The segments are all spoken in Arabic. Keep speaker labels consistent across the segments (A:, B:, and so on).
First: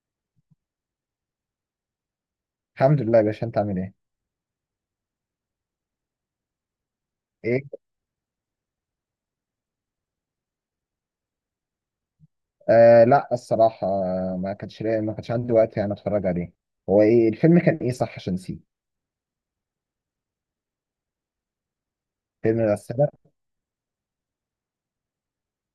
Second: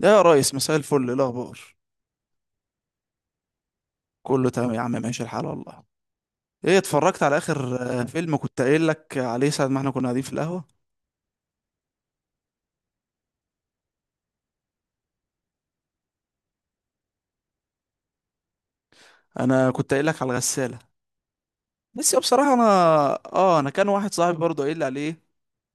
A: يا ريس، مساء الفل، إيه الاخبار؟
B: الحمد لله يا باشا، انت عامل ايه؟
A: كله تمام يا عم، ماشي الحال والله. ايه، اتفرجت على
B: ايه؟
A: اخر فيلم كنت قايل لك عليه ساعه ما احنا كنا قاعدين في القهوه؟
B: آه، لا الصراحة، ما كانش عندي وقت يعني اتفرج عليه. هو ايه الفيلم، كان ايه صح عشان نسيه؟
A: انا كنت قايل لك على الغساله، بس بصراحه
B: فيلم
A: انا...
B: الغسالة؟
A: اه، انا كان واحد صاحبي برضه قايل لي عليه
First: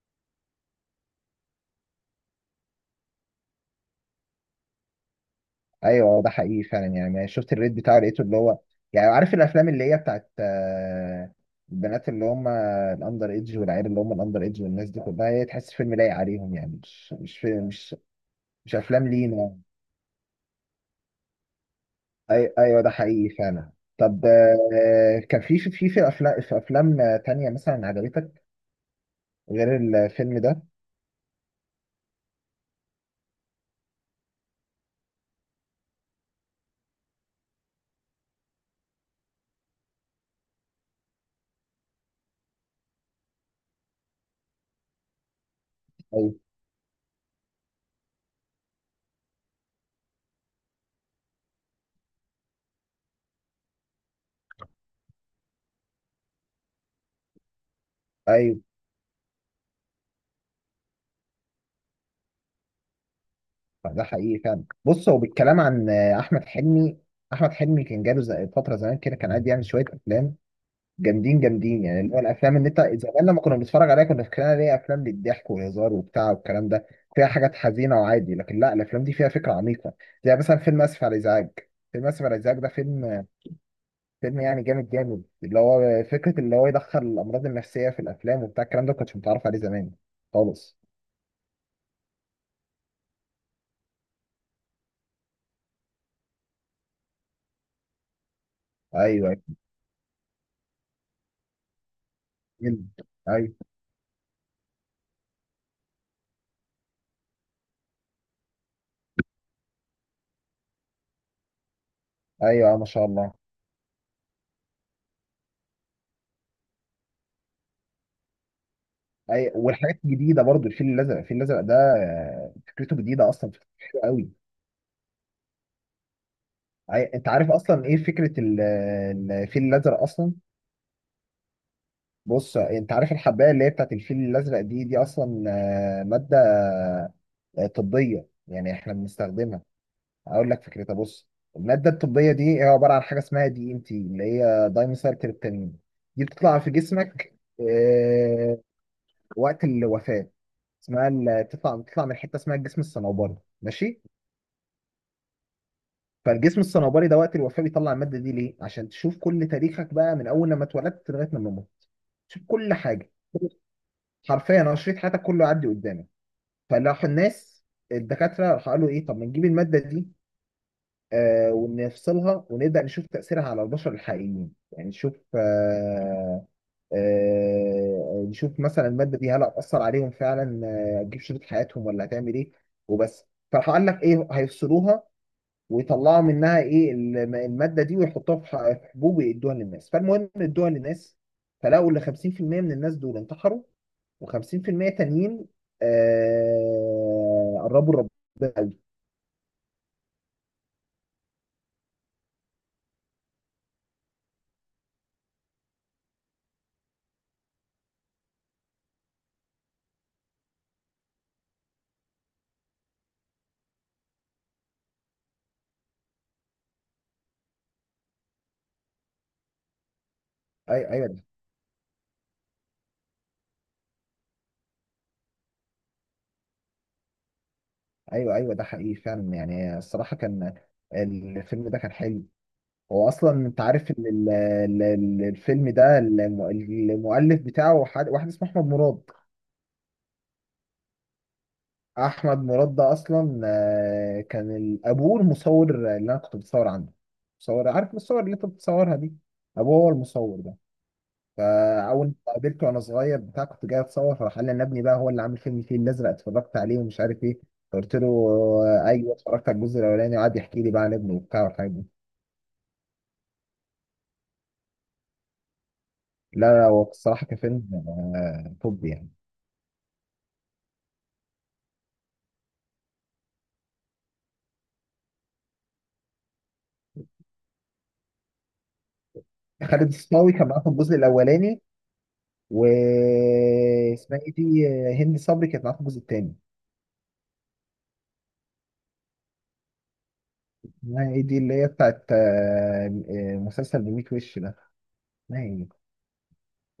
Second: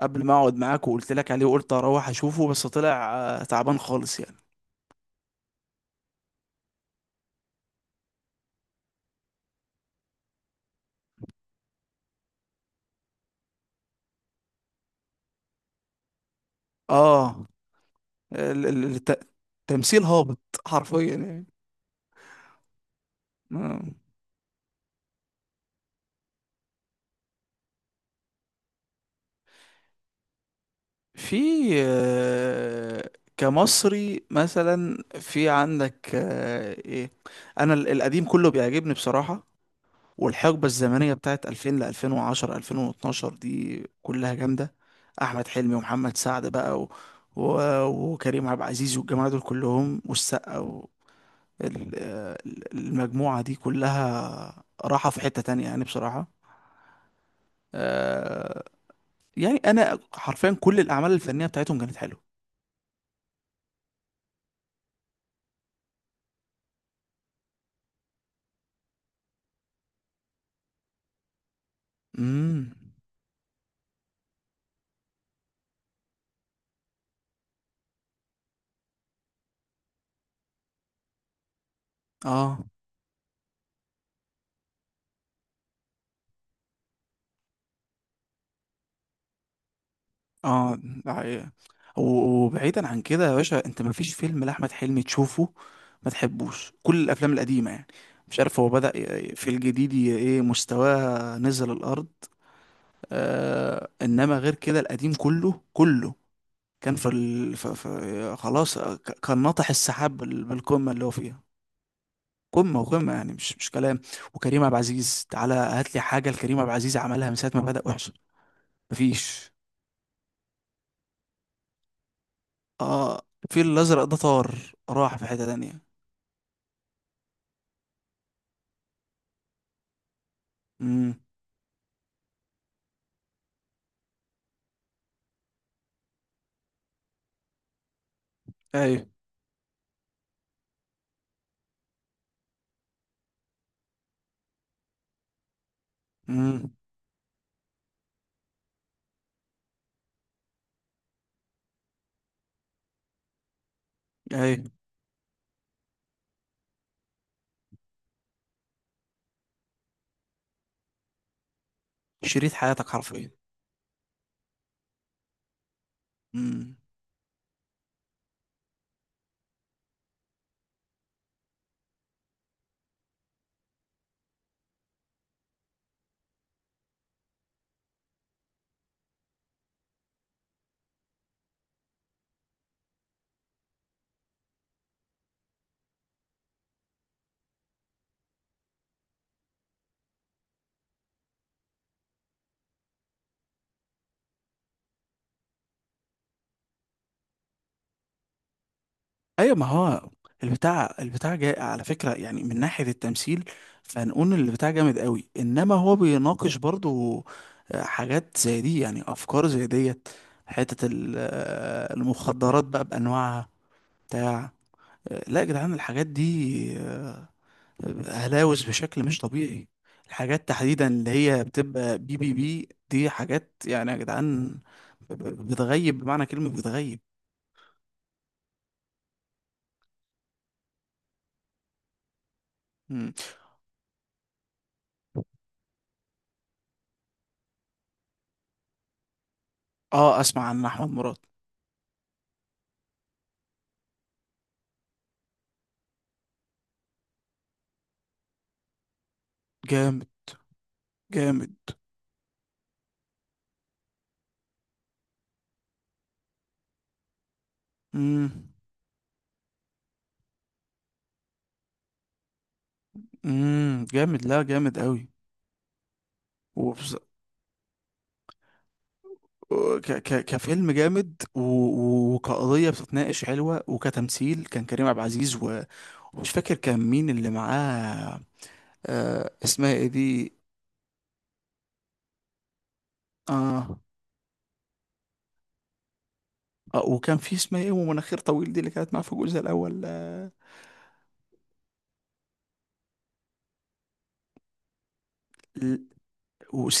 A: قبل ما اقعد معاك وقلت لك عليه، وقلت اروح اشوفه بس طلع تعبان خالص يعني.
B: ايوه، ده حقيقي فعلا، يعني ما شفت الريت بتاعه لقيته اللي هو، يعني عارف الافلام اللي هي بتاعت البنات اللي هم الاندر ايدج، والعيال اللي هم الاندر ايدج، والناس دي كلها، هي تحس فيلم لايق عليهم يعني، مش
A: اه.
B: فيلم، مش
A: ال-
B: مش
A: ال-
B: افلام
A: الت-
B: لينا يعني.
A: تمثيل هابط، حرفيا يعني.
B: أي ايوه، ده حقيقي فعلا.
A: آه.
B: طب، كان في افلام تانية مثلا عجبتك غير الفيلم ده؟
A: في كمصري مثلا في عندك ايه، انا القديم كله بيعجبني بصراحة. والحقبة الزمنية بتاعت 2000 ل 2010 2012 دي كلها جامدة. احمد حلمي ومحمد سعد
B: ايوه،
A: بقى و... و... وكريم عبد العزيز والجماعة دول كلهم والسقا و... المجموعة دي كلها راحة في حتة تانية يعني بصراحة.
B: ايوه،
A: آه، يعني انا حرفيا كل الاعمال الفنية بتاعتهم كانت حلوة.
B: ده حقيقي فعلا. بص، هو بالكلام عن احمد حلمي، احمد حلمي كان جاله فتره زمان كده كان قاعد يعمل شويه افلام جامدين جامدين، يعني اللي هو الافلام اللي
A: امم
B: انت زمان لما كنا بنتفرج عليها كنا فاكرينها ليه افلام للضحك والهزار وبتاع والكلام ده، فيها حاجات حزينه وعادي، لكن لا، الافلام دي فيها فكره عميقه. زي مثلا فيلم اسف على الازعاج. فيلم اسف على الازعاج
A: اه،
B: ده فيلم يعني جامد جامد، اللي هو فكره اللي هو يدخل الامراض النفسيه في الافلام وبتاع الكلام ده، ما كنتش متعرف عليه زمان خالص.
A: اه، ده حقيقة. وبعيدا عن كده يا باشا، انت مفيش فيلم لاحمد حلمي تشوفه ما تحبوش؟ كل الافلام القديمه يعني، مش عارف هو بدأ
B: ايوه، ايوه،
A: في الجديد، ايه، مستواه نزل الارض.
B: ايوه،
A: آه، انما غير كده القديم كله كله كان في, ال... في... في... خلاص. كان ناطح السحاب بالقمه اللي هو فيها.
B: ايوه،
A: قمه
B: ما شاء
A: وقمه يعني،
B: الله.
A: مش كلام. وكريم عبد العزيز، تعالى هات لي حاجه لكريم عبد العزيز عملها من ساعه ما بدأ وحش،
B: أي،
A: مفيش.
B: والحاجات الجديده برضو الفيل الازرق، الفيل الازرق ده فكرته
A: اه،
B: جديده اصلا،
A: الفيل
B: فكرته حلوه
A: الازرق ده
B: قوي.
A: طار راح في حتة تانية.
B: انت عارف اصلا ايه فكره الفيل الازرق اصلا؟
A: امم.
B: بص، انت عارف الحبايه اللي هي بتاعت الفيل الازرق دي اصلا، ماده طبيه يعني احنا
A: ايوه.
B: بنستخدمها. اقول لك فكرتها، بص. الماده الطبيه دي هي عباره عن حاجه اسمها DNT، اللي هي دايميثايل تريبتامين. دي بتطلع
A: امم.
B: في جسمك وقت الوفاه. اسمها، بتطلع من حته اسمها الجسم الصنوبري، ماشي.
A: ايوه.
B: فالجسم الصنوبري ده وقت الوفاة بيطلع المادة دي ليه؟ عشان تشوف كل تاريخك بقى من أول لما اتولدت لغاية لما موت، تشوف
A: شريط
B: كل
A: حياتك
B: حاجة.
A: حرفيا.
B: حرفيا، أنا شريط حياتك كله يعدي قدامك.
A: امم.
B: فراح الناس، الدكاترة، راح قالوا إيه، طب ما نجيب المادة دي ونفصلها، ونبدأ نشوف تأثيرها على البشر الحقيقيين، يعني نشوف، نشوف مثلا المادة دي هل هتأثر عليهم فعلا، هتجيب شريط حياتهم ولا هتعمل إيه، وبس. فراح قال لك إيه، هيفصلوها ويطلعوا منها ايه الماده دي، ويحطوها في حبوب ويدوها للناس. فالمهم، ادوها للناس، فلقوا ان 50% من الناس دول انتحروا، و50% تانيين قربوا ربنا قوي.
A: ايوه، ما هو البتاع جاي على فكرة يعني، من ناحية التمثيل فنقول ان البتاع جامد قوي، انما هو بيناقش برضو حاجات زي دي، يعني افكار زي ديت. حتة المخدرات بقى بانواعها بتاع. لا يا جدعان، الحاجات دي آه، هلاوس بشكل مش طبيعي. الحاجات تحديدا
B: ايوه، ايوه،
A: اللي هي بتبقى بي دي حاجات يعني يا جدعان، بتغيب بمعنى كلمة بتغيب.
B: ايوه، ايوه، ده حقيقي فعلا يعني. الصراحه، الفيلم ده كان حلو. هو
A: مم.
B: اصلا، انت عارف ان الفيلم ده المؤلف بتاعه واحد اسمه احمد مراد.
A: اه، اسمع عن احمد مراد.
B: احمد مراد ده اصلا كان ابوه المصور اللي انا كنت بتصور عنده. مصور، عارف الصور اللي انت بتصورها دي، ابوه هو
A: جامد،
B: المصور ده.
A: جامد.
B: فاول ما قابلته وانا صغير بتاع، كنت جاي اتصور، فراح قال لي انا ابني بقى هو اللي عامل فيلم الفيل الازرق، اتفرجت عليه ومش عارف ايه. فقلت له،
A: امم.
B: ايوه اتفرجت على الجزء الاولاني، وقعد يحكي لي بقى عن ابنه وبتاع والحاجات دي.
A: امم. جامد، لا جامد قوي.
B: لا، لا، هو
A: وبص...
B: الصراحه كفيلم توب يعني.
A: كفيلم جامد وكقضية بتتناقش حلوة، وكتمثيل كان كريم عبد العزيز و... ومش فاكر كان مين اللي معاه. اسمها ايه
B: خالد
A: دي؟
B: الصاوي كان معاه في الجزء الاولاني،
A: اه،
B: واسمها ايه دي، هند صبري كانت معاه في الجزء الثاني.
A: اه، وكان في اسمها ايه ومناخير طويل دي اللي كانت معاه في الجزء الاول.
B: اسمها ايه دي، اللي هي بتاعت مسلسل بميت وش ده، اسمها ايه؟
A: ال-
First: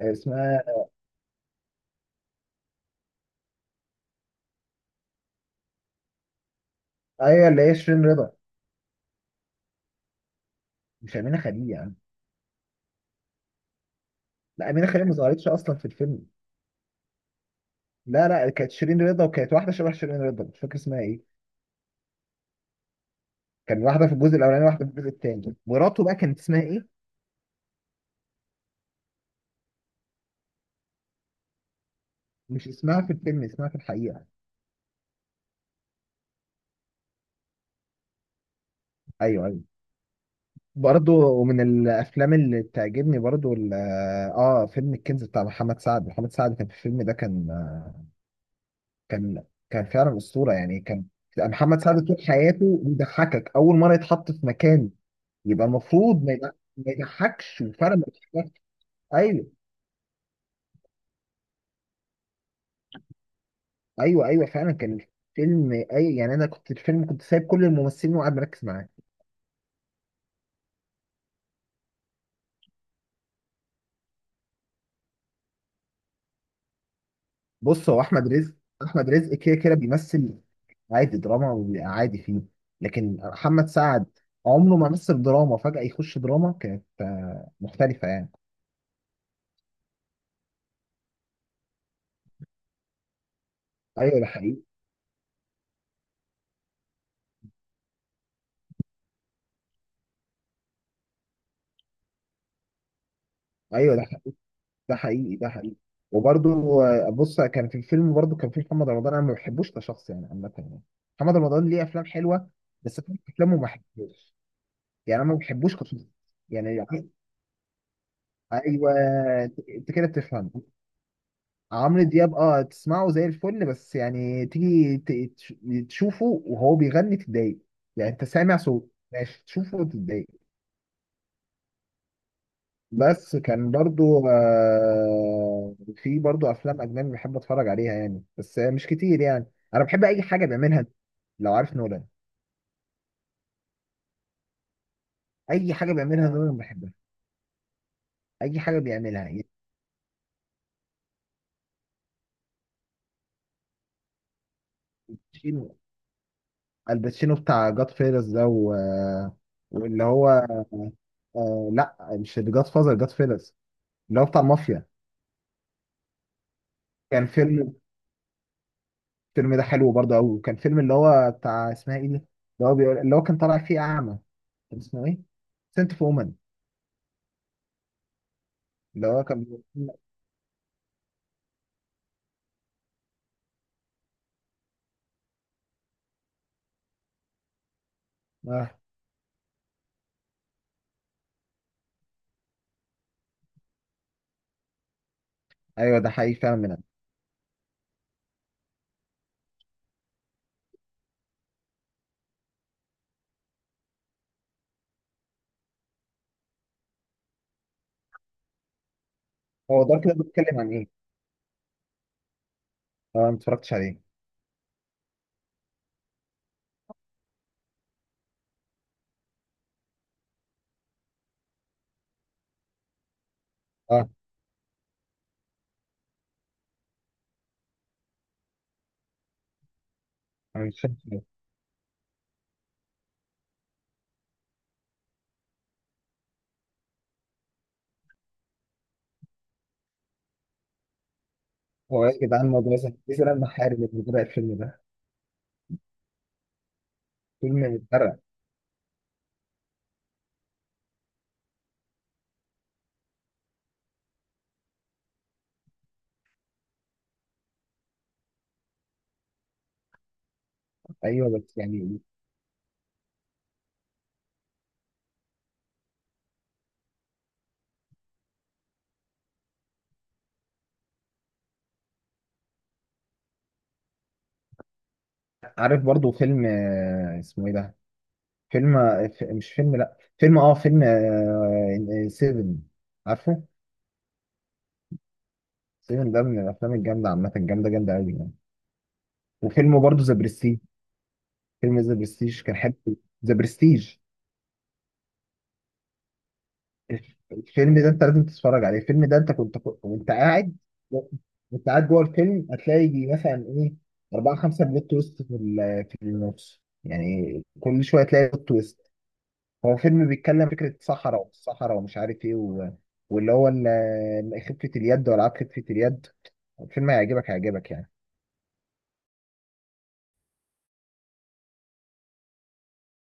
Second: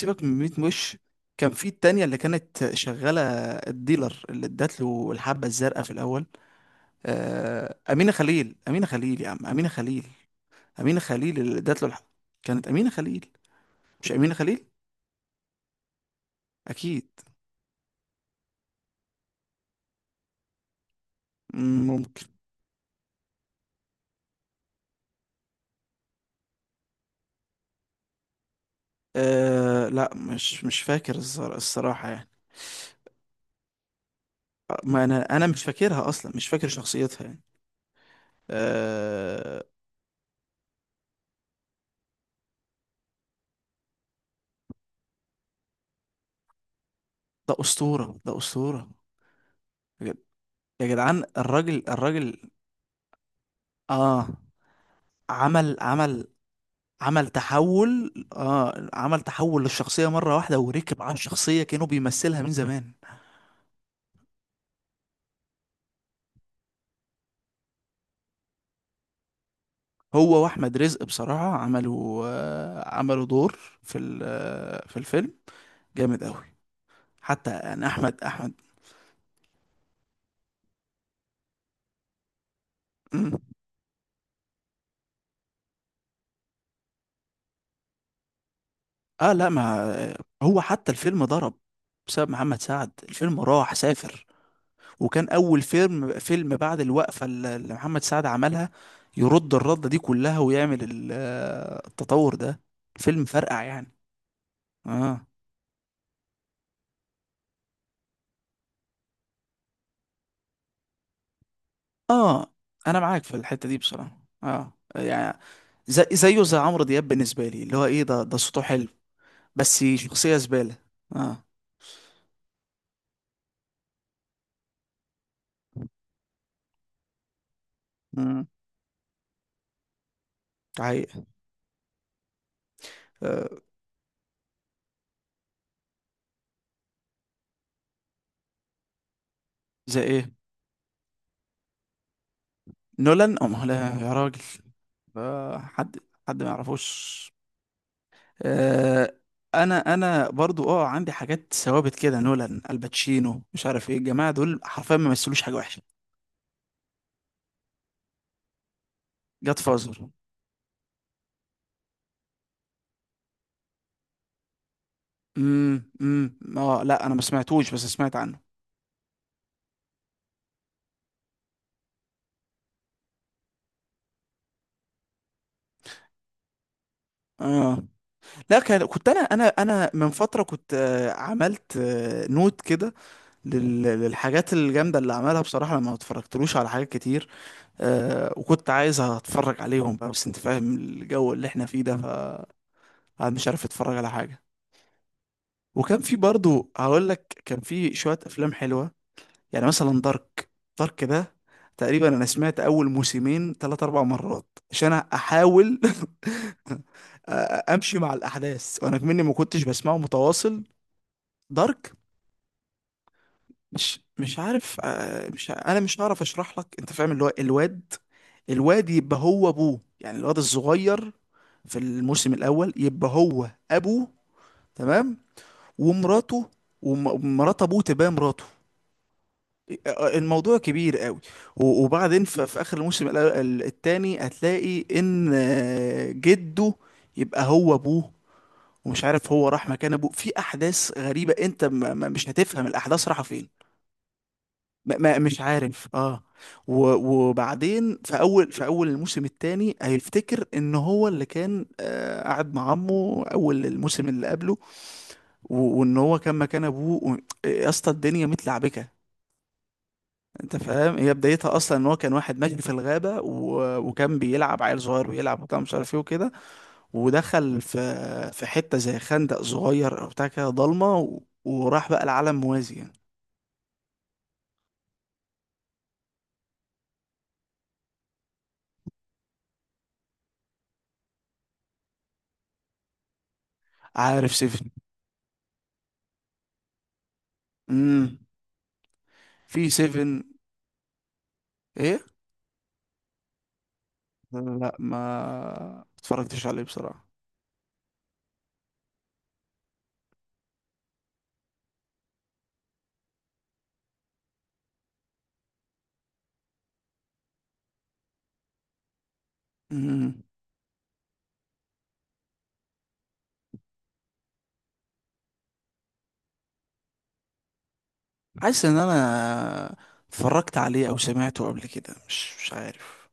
A: من 100
B: اسمها،
A: وش. كان في التانية اللي كانت شغالة، الديلر اللي ادت له الحبة الزرقاء في الأول.
B: ايوه، اللي هي شيرين
A: أمينة
B: رضا،
A: خليل، أمينة خليل يا عم، أمينة خليل. أمينة
B: مش امينه
A: خليل اللي
B: خليل
A: ادت له
B: يعني.
A: الحبة، كانت أمينة خليل، مش أمينة خليل
B: لا، امينه خليل ما ظهرتش اصلا في الفيلم.
A: أكيد.
B: لا، لا، كانت شيرين رضا، وكانت واحده شبه شيرين رضا مش فاكر اسمها ايه.
A: مم، ممكن.
B: كان واحده في الجزء الاولاني، واحده في الجزء الثاني، مراته بقى كانت اسمها ايه،
A: أه، لا مش فاكر الصراحة يعني.
B: مش اسمها في الفيلم، اسمها في الحقيقه.
A: ما أنا مش فاكرها أصلا، مش فاكر شخصيتها يعني.
B: ايوه، ايوه.
A: أه.
B: برضه من الافلام اللي بتعجبني برضه، فيلم الكنز بتاع محمد سعد. محمد سعد كان في الفيلم ده،
A: ده أسطورة، ده أسطورة.
B: كان كان فعلا اسطوره يعني،
A: يا
B: كان
A: جدعان،
B: لأن محمد
A: الراجل
B: سعد طول
A: الراجل.
B: حياته بيضحكك، اول مره
A: اه،
B: يتحط في مكان يبقى
A: عمل
B: المفروض
A: عمل
B: ما
A: عمل
B: يضحكش، وفعلا ما
A: تحول،
B: يضحكش.
A: اه، عمل
B: ايوه،
A: تحول للشخصية مرة واحدة وركب على الشخصية كانوا بيمثلها من زمان.
B: ايوه، ايوه، فعلا كان الفيلم يعني، انا كنت الفيلم، كنت سايب كل الممثلين وقاعد مركز معاه.
A: هو واحمد رزق بصراحة عملوا، عملوا دور في ال- آه في الفيلم جامد قوي. حتى يعني،
B: بص، هو
A: احمد،
B: احمد
A: احمد.
B: رزق، احمد رزق كده كده بيمثل عادي دراما وبيبقى عادي فيه. لكن
A: مم.
B: محمد سعد عمره ما مثل دراما، فجأة يخش دراما كانت مختلفة يعني.
A: اه، لا ما هو حتى الفيلم ضرب بسبب محمد سعد، الفيلم راح
B: ايوه،
A: سافر.
B: ده حقيقي،
A: وكان اول فيلم بعد الوقفه اللي محمد سعد عملها، يرد الرده دي كلها ويعمل التطور ده، فيلم فرقع يعني.
B: ايوه، ده
A: اه،
B: حقيقي، ده حقيقي. وبرضو بص، كان في الفيلم برضو كان في محمد رمضان، انا ما بحبوش كشخص يعني، عامه يعني. محمد رمضان ليه افلام حلوه،
A: اه، انا
B: بس في
A: معاك في
B: افلامه ما
A: الحته دي بصراحه،
B: بحبوش،
A: اه
B: يعني انا ما
A: يعني،
B: بحبوش كشخص
A: زي زيه زي
B: يعني،
A: عمرو دياب بالنسبه لي، اللي هو ايه، ده صوته حلو
B: ايوه،
A: بس
B: انت كده
A: شخصيه
B: بتفهم.
A: زباله. اه.
B: عمرو دياب، تسمعه زي الفل، بس يعني تيجي تشوفه وهو بيغني تتضايق. يعني انت
A: امم
B: سامع صوت ماشي، تشوفه وتتضايق.
A: حقيقة.
B: بس
A: آه.
B: كان برضو في برضو افلام اجنبي بحب اتفرج عليها يعني، بس مش كتير يعني. انا
A: زي
B: بحب اي
A: ايه؟
B: حاجه بيعملها لو عارف نولان،
A: نولان ام لا يا راجل؟ آه.
B: اي حاجه
A: حد
B: بيعملها،
A: حد ما
B: نولان بحبها،
A: يعرفوش.
B: اي حاجه
A: آه،
B: بيعملها يعني.
A: انا برضو اه، عندي حاجات ثوابت كده، نولان، الباتشينو، مش عارف ايه، الجماعه دول حرفيا ما مثلوش حاجه
B: الباتشينو،
A: وحشه.
B: الباتشينو بتاع جاد فيلز ده و... آه،
A: جاد فازر.
B: واللي هو، لا مش جاد فازر، جاد فيلز، اللي هو بتاع المافيا.
A: امم، امم. اه، لا انا ما
B: كان
A: سمعتوش
B: فيلم،
A: بس سمعت عنه.
B: الفيلم ده حلو برضو قوي. وكان فيلم اللي هو بتاع اسمها ايه دي، اللي هو بيقول، اللي هو كان طالع فيه اعمى، كان اسمه ايه، سنت اوف وومن.
A: اه، لا
B: اللي
A: كنت
B: هو
A: انا من فتره كنت عملت نوت كده للحاجات الجامده اللي عملها بصراحه، لما ما اتفرجتلوش على حاجات كتير. وكنت
B: آه.
A: عايز اتفرج عليهم بقى، بس انت فاهم الجو اللي احنا فيه ده، فمش عارف اتفرج على حاجه.
B: ايوه،
A: وكان
B: ده
A: في
B: حقيقي فعلا.
A: برضو،
B: من
A: هقول لك كان في شوية افلام حلوة، يعني مثلا دارك. دارك ده تقريبا انا سمعت اول موسمين ثلاث اربع مرات عشان احاول امشي مع الاحداث، وانا مني ما كنتش
B: هو
A: بسمعه
B: دارك ده، بيتكلم
A: متواصل.
B: عن ايه؟
A: دارك
B: اه، انا ما اتفرجتش عليه.
A: مش عارف. آه، مش ع- انا مش هعرف اشرح لك، انت فاهم اللي هو الواد، الواد يبقى هو ابوه يعني، الواد الصغير في الموسم الاول يبقى هو
B: اه،
A: ابوه. تمام. ومراته، ومرات ابوه تبقى مراته. الموضوع
B: انا مش فاهم
A: كبير قوي.
B: شوية.
A: وبعدين في اخر الموسم التاني هتلاقي ان جده يبقى هو ابوه. ومش عارف هو راح مكان ابوه في احداث غريبة، انت
B: هو ايه يا
A: مش
B: جدعان
A: هتفهم
B: الموضوع، مثلا
A: الاحداث
B: ايه
A: رايحة
B: سبب
A: فين.
B: المحارب اللي بدأ الفيلم ده؟
A: مش عارف. اه.
B: فيلم
A: وبعدين
B: متفرق،
A: في اول الموسم التاني هيفتكر ان هو اللي كان قاعد مع عمه اول الموسم اللي قبله، وان هو كان مكان ابوه يا اسطى الدنيا متلعبكه. انت فاهم، هي
B: ايوه
A: بدايتها
B: بس
A: اصلا ان هو
B: يعني.
A: كان واحد ماشي في الغابه و... وكان بيلعب عيل صغير ويلعب وبتاع مش عارف ايه وكده، ودخل في حته زي خندق صغير او بتاع كده ضلمه، وراح بقى العالم موازي يعني.
B: عارف برضو فيلم اسمه ايه ده؟ فيلم مش فيلم، لا فيلم، فيلم 7، عارفه؟
A: عارف سيفن.
B: 7 ده من الافلام الجامده عامه، جامده جامده قوي
A: امم.
B: يعني.
A: في
B: وفيلم برضو ذا
A: سيفن؟
B: برستيج، فيلم ذا
A: ايه؟
B: برستيج كان حلو. ذا برستيج،
A: لا، ما اتفرجتش عليه بصراحه.
B: الفيلم ده انت لازم تتفرج عليه. الفيلم ده، انت كنت وانت قاعد جوه الفيلم هتلاقي يجي مثلا ايه اربعة خمسة بلوت تويست في النص، يعني كل شوية تلاقي بلوت تويست. هو فيلم
A: امم،
B: بيتكلم فكرة صحراء، والصحراء ومش عارف ايه واللي هو خفة اليد، والعاب خفة اليد. الفيلم هيعجبك، هيعجبك يعني،
A: حاسس ان انا اتفرجت عليه او سمعته قبل كده، مش عارف.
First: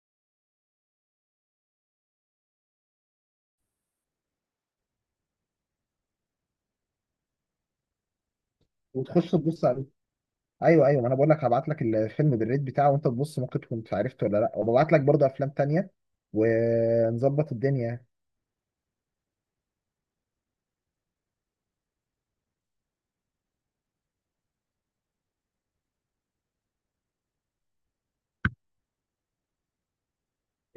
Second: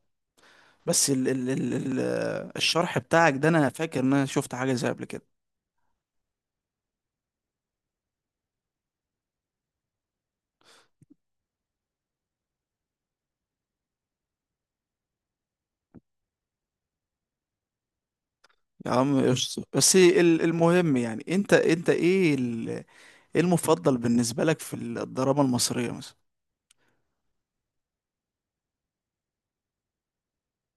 A: بس الشرح بتاعك ده، انا فاكر ان انا شفت حاجه زي قبل كده.
B: وتخش تبص عليه. ايوه، ايوه، ما انا بقول لك هبعت لك الفيلم بالريت بتاعه وانت تبص، ممكن تكون عرفته ولا لا، وببعت لك برضه افلام تانية، ونظبط الدنيا.
A: يا عم قشطة، بس المهم يعني، انت ايه ايه المفضل بالنسبة لك في الدراما المصرية مثلا؟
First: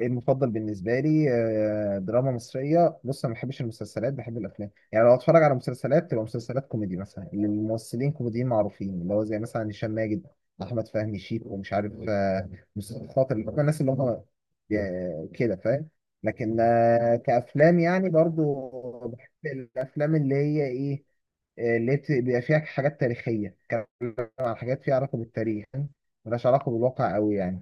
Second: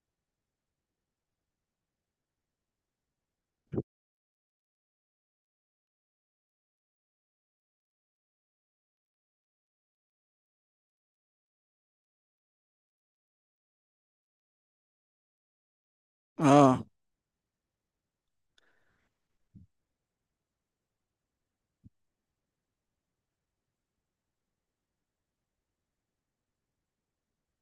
B: المفضل بالنسبه لي دراما مصريه، بص انا ما بحبش المسلسلات، بحب الافلام. يعني لو اتفرج على مسلسلات تبقى مسلسلات كوميدي، مثلا اللي الممثلين كوميديين معروفين، اللي هو زي مثلا هشام ماجد، احمد فهمي، شيكو، ومش عارف مصطفى خاطر، اللي هم الناس اللي هم كده فاهم. لكن
A: اه.
B: كافلام يعني، برضو بحب الافلام اللي هي ايه، اللي بيبقى فيها حاجات تاريخيه، بتتكلم عن حاجات فيها علاقه بالتاريخ، ملهاش علاقه بالواقع قوي يعني